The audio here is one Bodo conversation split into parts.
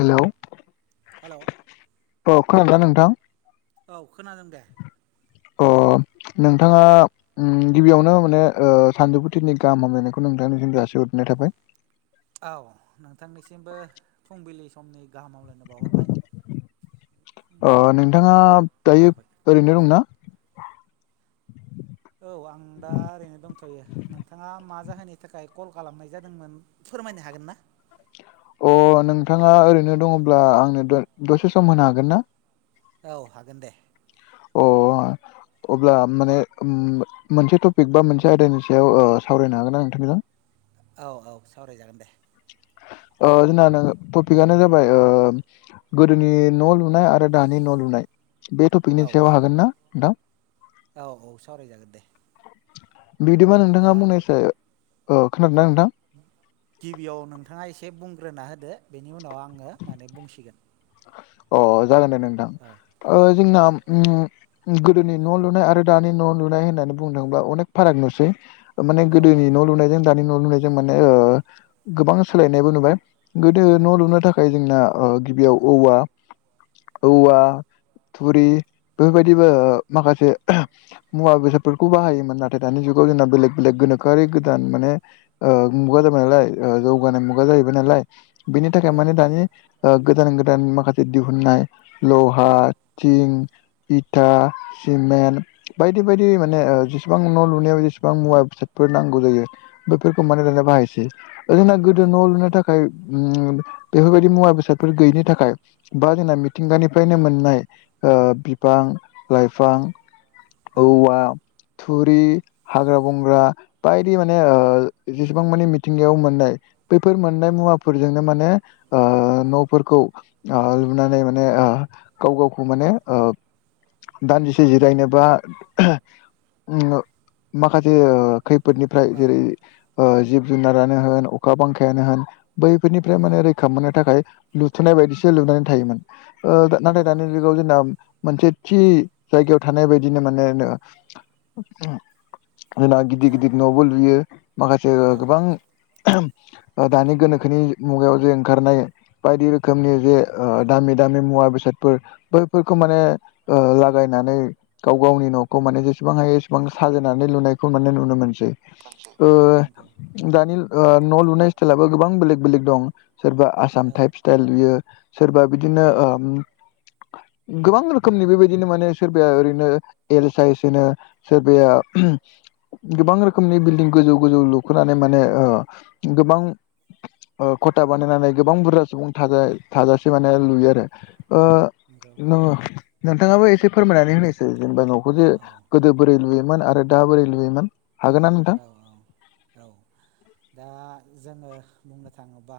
हेल' हेल' अ खोनादों ना नोंथां औ खोनादों दे अ नोंथाङा गिबियावनो माने सानजौफुथिनि गाहाम हामलायनायखौ नोंथांनिोंसि दसि हररनाय थाबाय औ नोंथांनिसिमबो फुंबिलि समनि गाहाम आामलायनो बावहरबाय फुंबिल अ नंबावलाव नोंथाङा नंलादा दायो बारबाय ओरैनो दंना औ आं दा ओरैनो दंथ'यो नोंथाङा मा जाहोननि थाखाय कल खालामनाय जादोंमोन फोरमायनो हागोन ना अ नोंथाङा ओरैनो दङब्ला आंनो दसे सम होनो हागोन ना औ हागोन दे अ अब्ला माने मोनसे टपिक बा मोनसे आयदानि सायाव सावरायनो हागोन ना नोंथांमोनजों औ औ सावरायजागोन दे जोंना टपिकआनो जाबाय गोदोनि न' लुनाय आरो दानि न' लुनाय बे औ टपिकनि औ सायाव हागोन ना नोंथां औ औ सावरायजागोन दे बिदिबा नोंथाङा दा बुंनायसो खोनादोंदा नोंथां गिबियाव नोंथाङा एसे बुंग्रोना होदो बेनि उनाव आङो माने बुंसिगोन अ जागोन दे नोंथां औ औ जोंना गोदोनि न' लुनाय आरो दानि न' लुनाय होननानै बुंदोंब्ला अनेक फाराग नुसै माने औ गोदोनि न' लुनायजों दानि न' लुनायजों माने गोबां सोलायनायबो नुबाय गोदो औ न' औ लुनो थाखाय जोंना गिबियाव औवा औवा थुरि बेफोरबायदिबो माखासे मुवा बेसादफोरखौ बाहायोमोन नाथाय दानि जुगाव जोंना बेलेग बेलेग गोनोखोआरि गोदान माने मुगा जाबाय नालाय जौगानाय मुगा जाहैबाय नालाय बेनि थाखाय औ माने दानि औ गोदान गोदान माखासे दिहुननाय लहा थिं इिथा सिमेन्ट बायदि बायदि माने औ जि बेसेबां न' लुनायाव जेसेबां मुवा बेसाइटफोर नांगौ जायो बेफोरखौ मानि लनानै बाहायसै जोंना गोदो न' नंगौ लुनो नंगौ थाखाय बेफोरबायदि मुवा बेसादफोर गैयिनि थाखाय बा जोंना मिथिंगानिफ्रायनो मोननाय बिफां लाइफां औ औवा थुरि हाग्रा बंग्रा बायदि माने जेसेबां मानि मिथिंगायाव मोननाय बैफोर मोननाय मुवाफोरजोंनो माने न'फोरखौ लुनानै माने गाव गावखौ माने दान्दिसे जिरायनोबा माखासे खैफोदनिफ्राय औ जेरै जिब जुनारानो होन अखा बांखायानो होन बैफोरनिफ्राय नंगौ माने रैखा मोननो थाखाय लुथुनाय बायदिसो लुनानै थायोमोन। औ नाथाय दानि जुगाव जोंना मोनसे थि जायगायाव थानाय बायदिनो माने जोंना गिदिर औ गिदिर न'बो लुयो माखासे गोबां। दानि गोनोखोनि मुगायाव जे ओंखारनाय बायदि रोखोम रोखोमनि जे दामि दामि मुवा बेसादफोर बैफोरखौ माने लागायनानै गाव गावनि न'खौ माने जेसेबां हायो एसेबां साजायनानै लुनायखौ माने नुनो मोनसै। ओ [unintelligible] दानि न' लुनाय स्टाइलाबो गोबां बेलेग बेलेग दं सोरबा आसाम औ टाइप्स सटाइ लुयो सोरबा बिदिनो गोबां रोखोमनि बेबायदिनो माने सोरबाया ओरैनो एल साइसनो सोरबाया गोबां रोखोमनि बिल्डिं गोजौ गोजौ लुखोनानै माने गोबां। खथा बानायनानै गोबां बुरजा सुबुं थाजासे माने लुयो आरो नंगौ नो। नोंथाङाबो एसे फोरमायनानै होनोसै जेनेबा न'खौ जे औ गोदो बोरै लुयमोन आरो दा बोरै लुयोममोन हागोन। नोंथां? औ औ औ दा जोङो बुंनो थाङोब्ला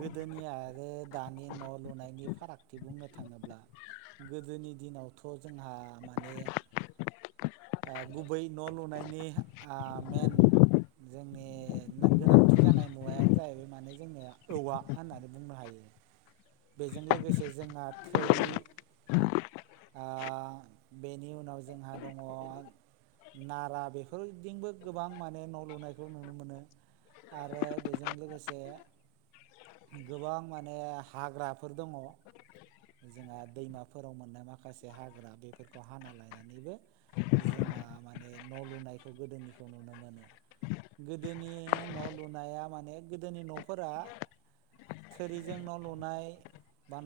गोदोनि आरो दानि न' लुनायनि फारागथि बुंनो थाङोब्ला गोदोनि दिनावथ' जोंहा माने गुबै न' लुनायनि मेन जोंनि गोनांथि जानाय मुवायानो जाहैबाय माने जोङो औवा होननानै बुंनो हायो। बेजों लोगोसे जोंहा थोरि बेनि उनाव जोंहा दंङ। नारा बेफोरदिबो गोबां माने न' लुनायखौ नुनो मोनो। आरो बेजों लोगोसे गोबां माने हाग्राफोर दंङ जोंहा दैमा फोराव मोननाय माखासे हाग्रा बेफोरखौ हाना लायनानैबो जोंहा माने न' लुनायखौ गोदोनिखौ नुनो मोनो। गोदोनि न' लुनाया माने गोदोनि न'फोरा थोरैजों न' न' लुनाय बा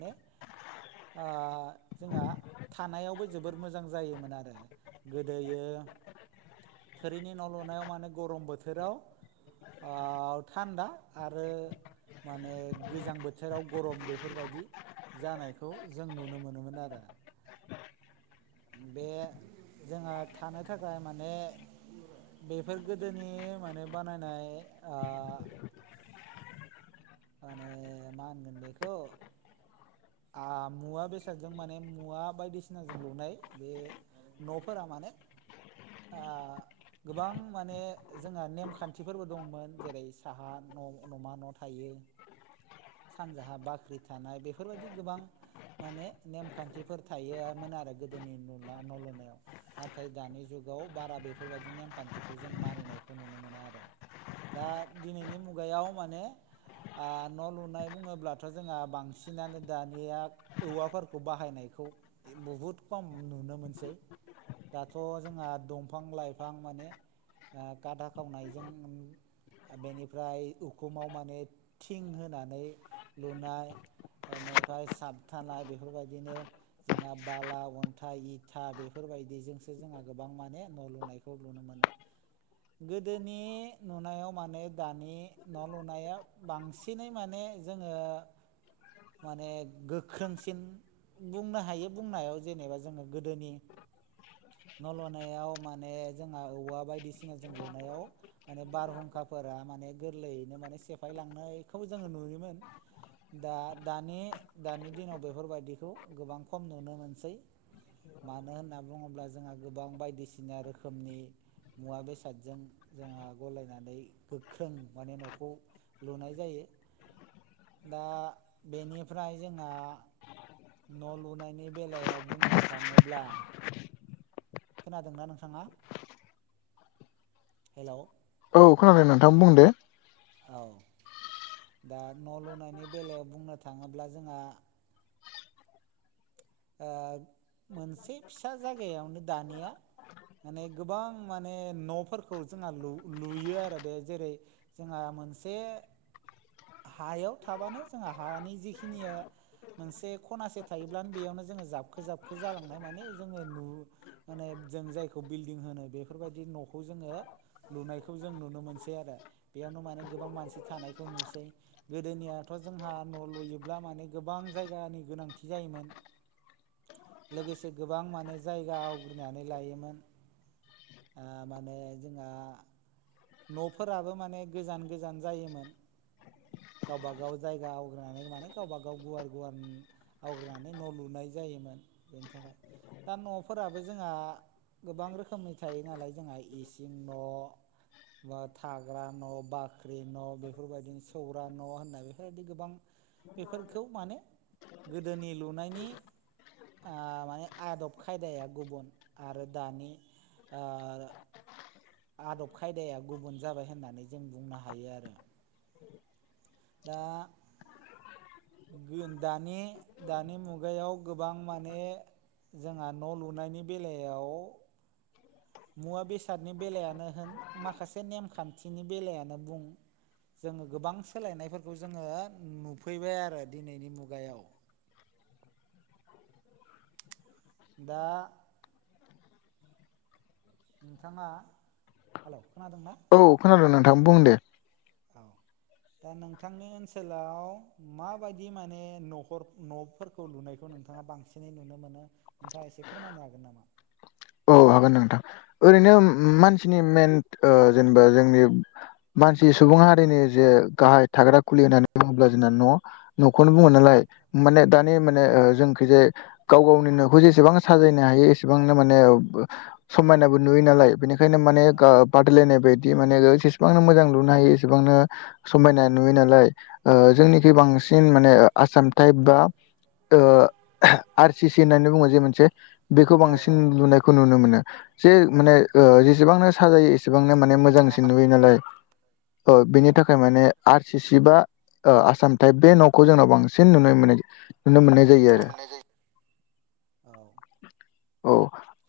नारा जोंहा थानायावबो जोबोर मोजां जायोमोन आरो। गोदोयो थोरिनि न' लुनायाव माने गरम बोथोराव थान्दा आरो माने गोजां बोथोराव गरम बेफोरबायदि जानायखौ जों नुनो मोनोमोन आरो। बे जोङो थानो थाखाय माने बेफोर गोदोनि माने बानायनाय माने मा होनगोन बेखौ आ मुवा बेसादजों माने मुवा बायदिसिनाजों लुनाय बे न'फोरा माने ओ गोबां माने जोंहा नेमखान्थिफोरबो दंमोन जेरै साहा न' न'मा न' थायो [unintelligible] सानजाहा बाख्रि थानाय बेफोरबायदि गोबां माने नेमखान्थिफोर थायोन आरो गोदोनि नु नल'नायाव। नाथाय दानि जुगाव बारा बेफोरबायदि नेमखान्थिखौ जों मानिनायखौ नुनो मोना आरो। दा दिनैनि मुगायाव माने आ न' लुनाय बुङोब्लाथ' जोंहा बां सिनानो दानिया औवाफोरखौ बाहायनायखौ इन बुहुद खम नुनो मोनसै। दाथ' जोंहा दंफां लाइफां माने ओ गादा खावनायजों बेनिफ्राय उखुमाव माने थिं होनानै लुनाय इनिफ्राय साबथानाय बेफोरबायदिनो जोंहा बाला अन्थाइ इथा बेफोरबायदिजोंसो जोंहा गोबां माने न' लुनाय खौ नुनो मोनो। गोदोनि नुनायाव माने दानि न' लुनाया बांसिनै माने जोङो माने गोख्रोंसिन बुंनो हायो बुंनायाव जेनेबा जोङो गोदोनि न' लुनायाव माने जोंहा औवा बायदिसिना जों लानायाव, माने बारहुंखाफोरा माने गोरलैयैनो माने सेफायलांनायखौबो जोङो नुयोमोन। दा दानि दानि दिनाव बेफोरबायदिखौ गोबां खम नुनो मोनसै। मानो होनना बुङोब्ला जोंहा गोबां बायदिसिना रोखोमनि मुवा बेसादजों जोंआ गलायनानै गोख्रों माने न'खौ लुनाय जायो दा बेनिफ्राय जोंहा न' लुनायनि बेलायाव बुंनो थाङोब्ला, खोनादोंना नोंथाङा हेलौ। औ खोनादों नोंथां बुं दे। औ। दा न' लुनायनि बेलायाव बुंनो थाङोब्ला जोंहा ओ मोनसे फिसा जायगायावनो दानिया, माने गोबां माने न'फोरखौ जोंहा लुयो आरो बे जेरै, जोंहा मोनसे हायाव थाबानो जोंहा हानि जिखिनिया मोनसे खनासे थायोब्लानो बेयावनो जोङो जाबखो जाबखो जालांनाय माने जोङो नु माने जों जायखौ बिल्डिं होनो बेफोरबायदि न'खौ जोङो लुनायखौ जों नुनो मोनसै आरो बेयावनो माने गोबां मानसि थानायखौ नुसै गोदोनियाथ' जोंहा न' लुयोब्ला माने गोबां जायगानि गोनांथि जायोमोन लोगोसे गोबां माने जायगा आवग्रिनानै लायोमोन। ओ माने जोंहा न'फोराबो माने गोजान गोजान जायोमोन। गावबा गाव जायगा आवग्रिानै माने गावबा गाव गुवार गुवार आवग्रिनै न' लुनाय जायोमोन बेनि थाखाय दा न'फोराबो जोंहा गोबां रोखोमनि थायो नालाय जोंहा इसिं न' बा थाग्रा न' बाख्रि न' बेफोरबायदिनो सौरा न' होनना बेफोरबायदि गोबां बेफोरखौ माने गोदोनि लुनायनि ओ माने आदब खायदाया गुबुन आरो दानि ओ आदब खायदाया गुबुन जाबाय होननानै जों बुंनो हायो आरो दा दानि दानि मुगायाव गोबां माने जोंहा न‌ लुनायनि बेलायाव मुवा बेसादनि बेलायानो होन माखासे नेमखान्थिनि बेलायानो बुं जोंङो गोबां सोलायनायफोरखौ जोंङो नुफैबाय आरो दिनैनि मुगायाव दा नोंथाङा हेल‌ खोनादोंना औ खोनादों नोंथां बुं दे औ दा नोंथांनि ओनसोलाव माबायदि माने न'खर न'फोर खौ लुनायखौ नोंथाङा बांसिनै नुनो मोनो नोंथाङा एसे फोरमायनो हागोन नामा? औ हागोन नोंथां ओरैनो औ मान सिनि मेनत ओ जेनेबा जोंनि मानसि सुबुं हारिनि जे गाहाय थाग्रा खुलि होननानै बुङोब्ला जोंना न' न'खौनो औ बुंङो नालाय माने दानि औ माने ओ जोंखिजाय गाव गावनि नखौ जेसेबां साजायनो हायो एसेबांनो माने ओब ओ समायनाबो नुयो नालाय बेनिखायनो माने गाब- बादायलायनाय बायदि माने जसेबांनो मोजां लुनो हायो एसेबांनो समायना नुयो नालाय ओ औ औ जोंनिखै बांसिन माने आसाम टाइप औ बा ओ आर सि सि होननानै बुङो जे मोनसे बेखौ बांसिन औ लुनायखौ नुनो मोनो जे औ माने ओ जेसेबांनो साजायो एसेबांनो माने गोबांनो मोजांसिन मोन नुयो नालाय औ बिनि थाखाय माने आर सि सि बा ओ आसाम टाइप बे नखौ जोंनाव बांसिन नुनाय मोन्नाय जायो नुनो मोननाय जायो नुनो आरो मोननाय जायो। औ औ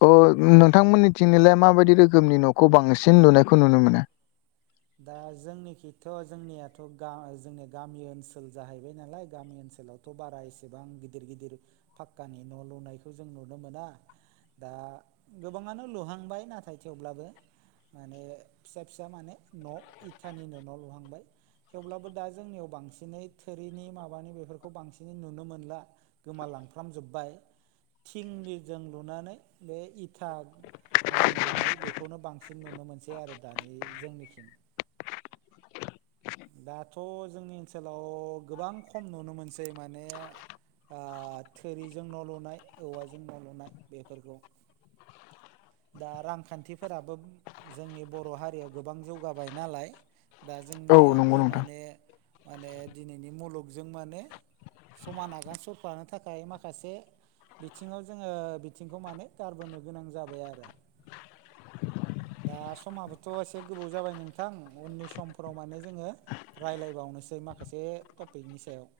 ओ दा नोंथांमोन्नि थिनोलाय माबायदि रोखोमनि न'खौ बांसिन नुनायखौ नुनो मोनो दा जोंनिखिथ जोंनियाथ जोंनिया गामि ओनसोल जाहैबाय नालाय गामि ओनसोलाव' थ' बारा इसेबां गिदिर गिदिर फाक्कानि न' लुनायखौ जों नुनो मोना दा गोबाङानो लुहांबाय नाथाय थेवब्लाबो माने फिसा फिसा माने न' इथानिनो न' लुहांबाय थेवब्लाबो दा जोंनियाव बांसिनै थोरिनि माबानि बेफोरखौ बांसिनै नुनो मोनला गोमालांफ्रामजोब्बाय थिंनिजों लुनानै बे इथा जों लुनाय बेखौनो बांसिन नुनो मोनसै आरो दानि जोंनिखि [unintelligible] दाथ' जोंनि ओनसोलाव गोबां खम नुनो मोनसै माने आ थोरिजों न' लुनाय औवाजों न' लुनाय बेफोरखौ दा रांखान्थिफोराबो जोंनि बर' हारिया गोबां जौ- गाबाय नालाय दा औ नंगौ जोंनियाबो नोंथां माने माने दिनैनि मुलुगजों माने समान आगान सुररफ्लानो थाखाय माखासे बिथिङाव जोङो बिथिंखौ माने गारबोनो गोनां जाबाय आरो दा समाबोथ' एसे गोबाव जाबाय नोंथां उननि समफोराव माने जोङो राय्लायबावनोसै माखासे टपिकनि सायाव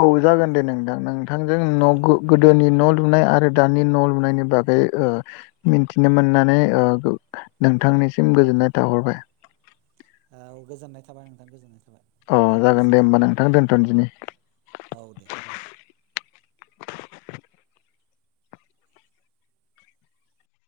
औ जागोन दे नोंथां नोंथांजों न' औ गोदोनि न' लुनाय आरो दानि न' लुनायनि बागै ओ मिथिनो मोननानै ओ नोंथांनिसिम गोजोननाय थाहरबाय औ गोजोननाय थाबाय नोंथां गोजोननाय थाबाय अ जागोन दे गोजोन्थों होमबा नोंथां दोन्थनदिनि औ दे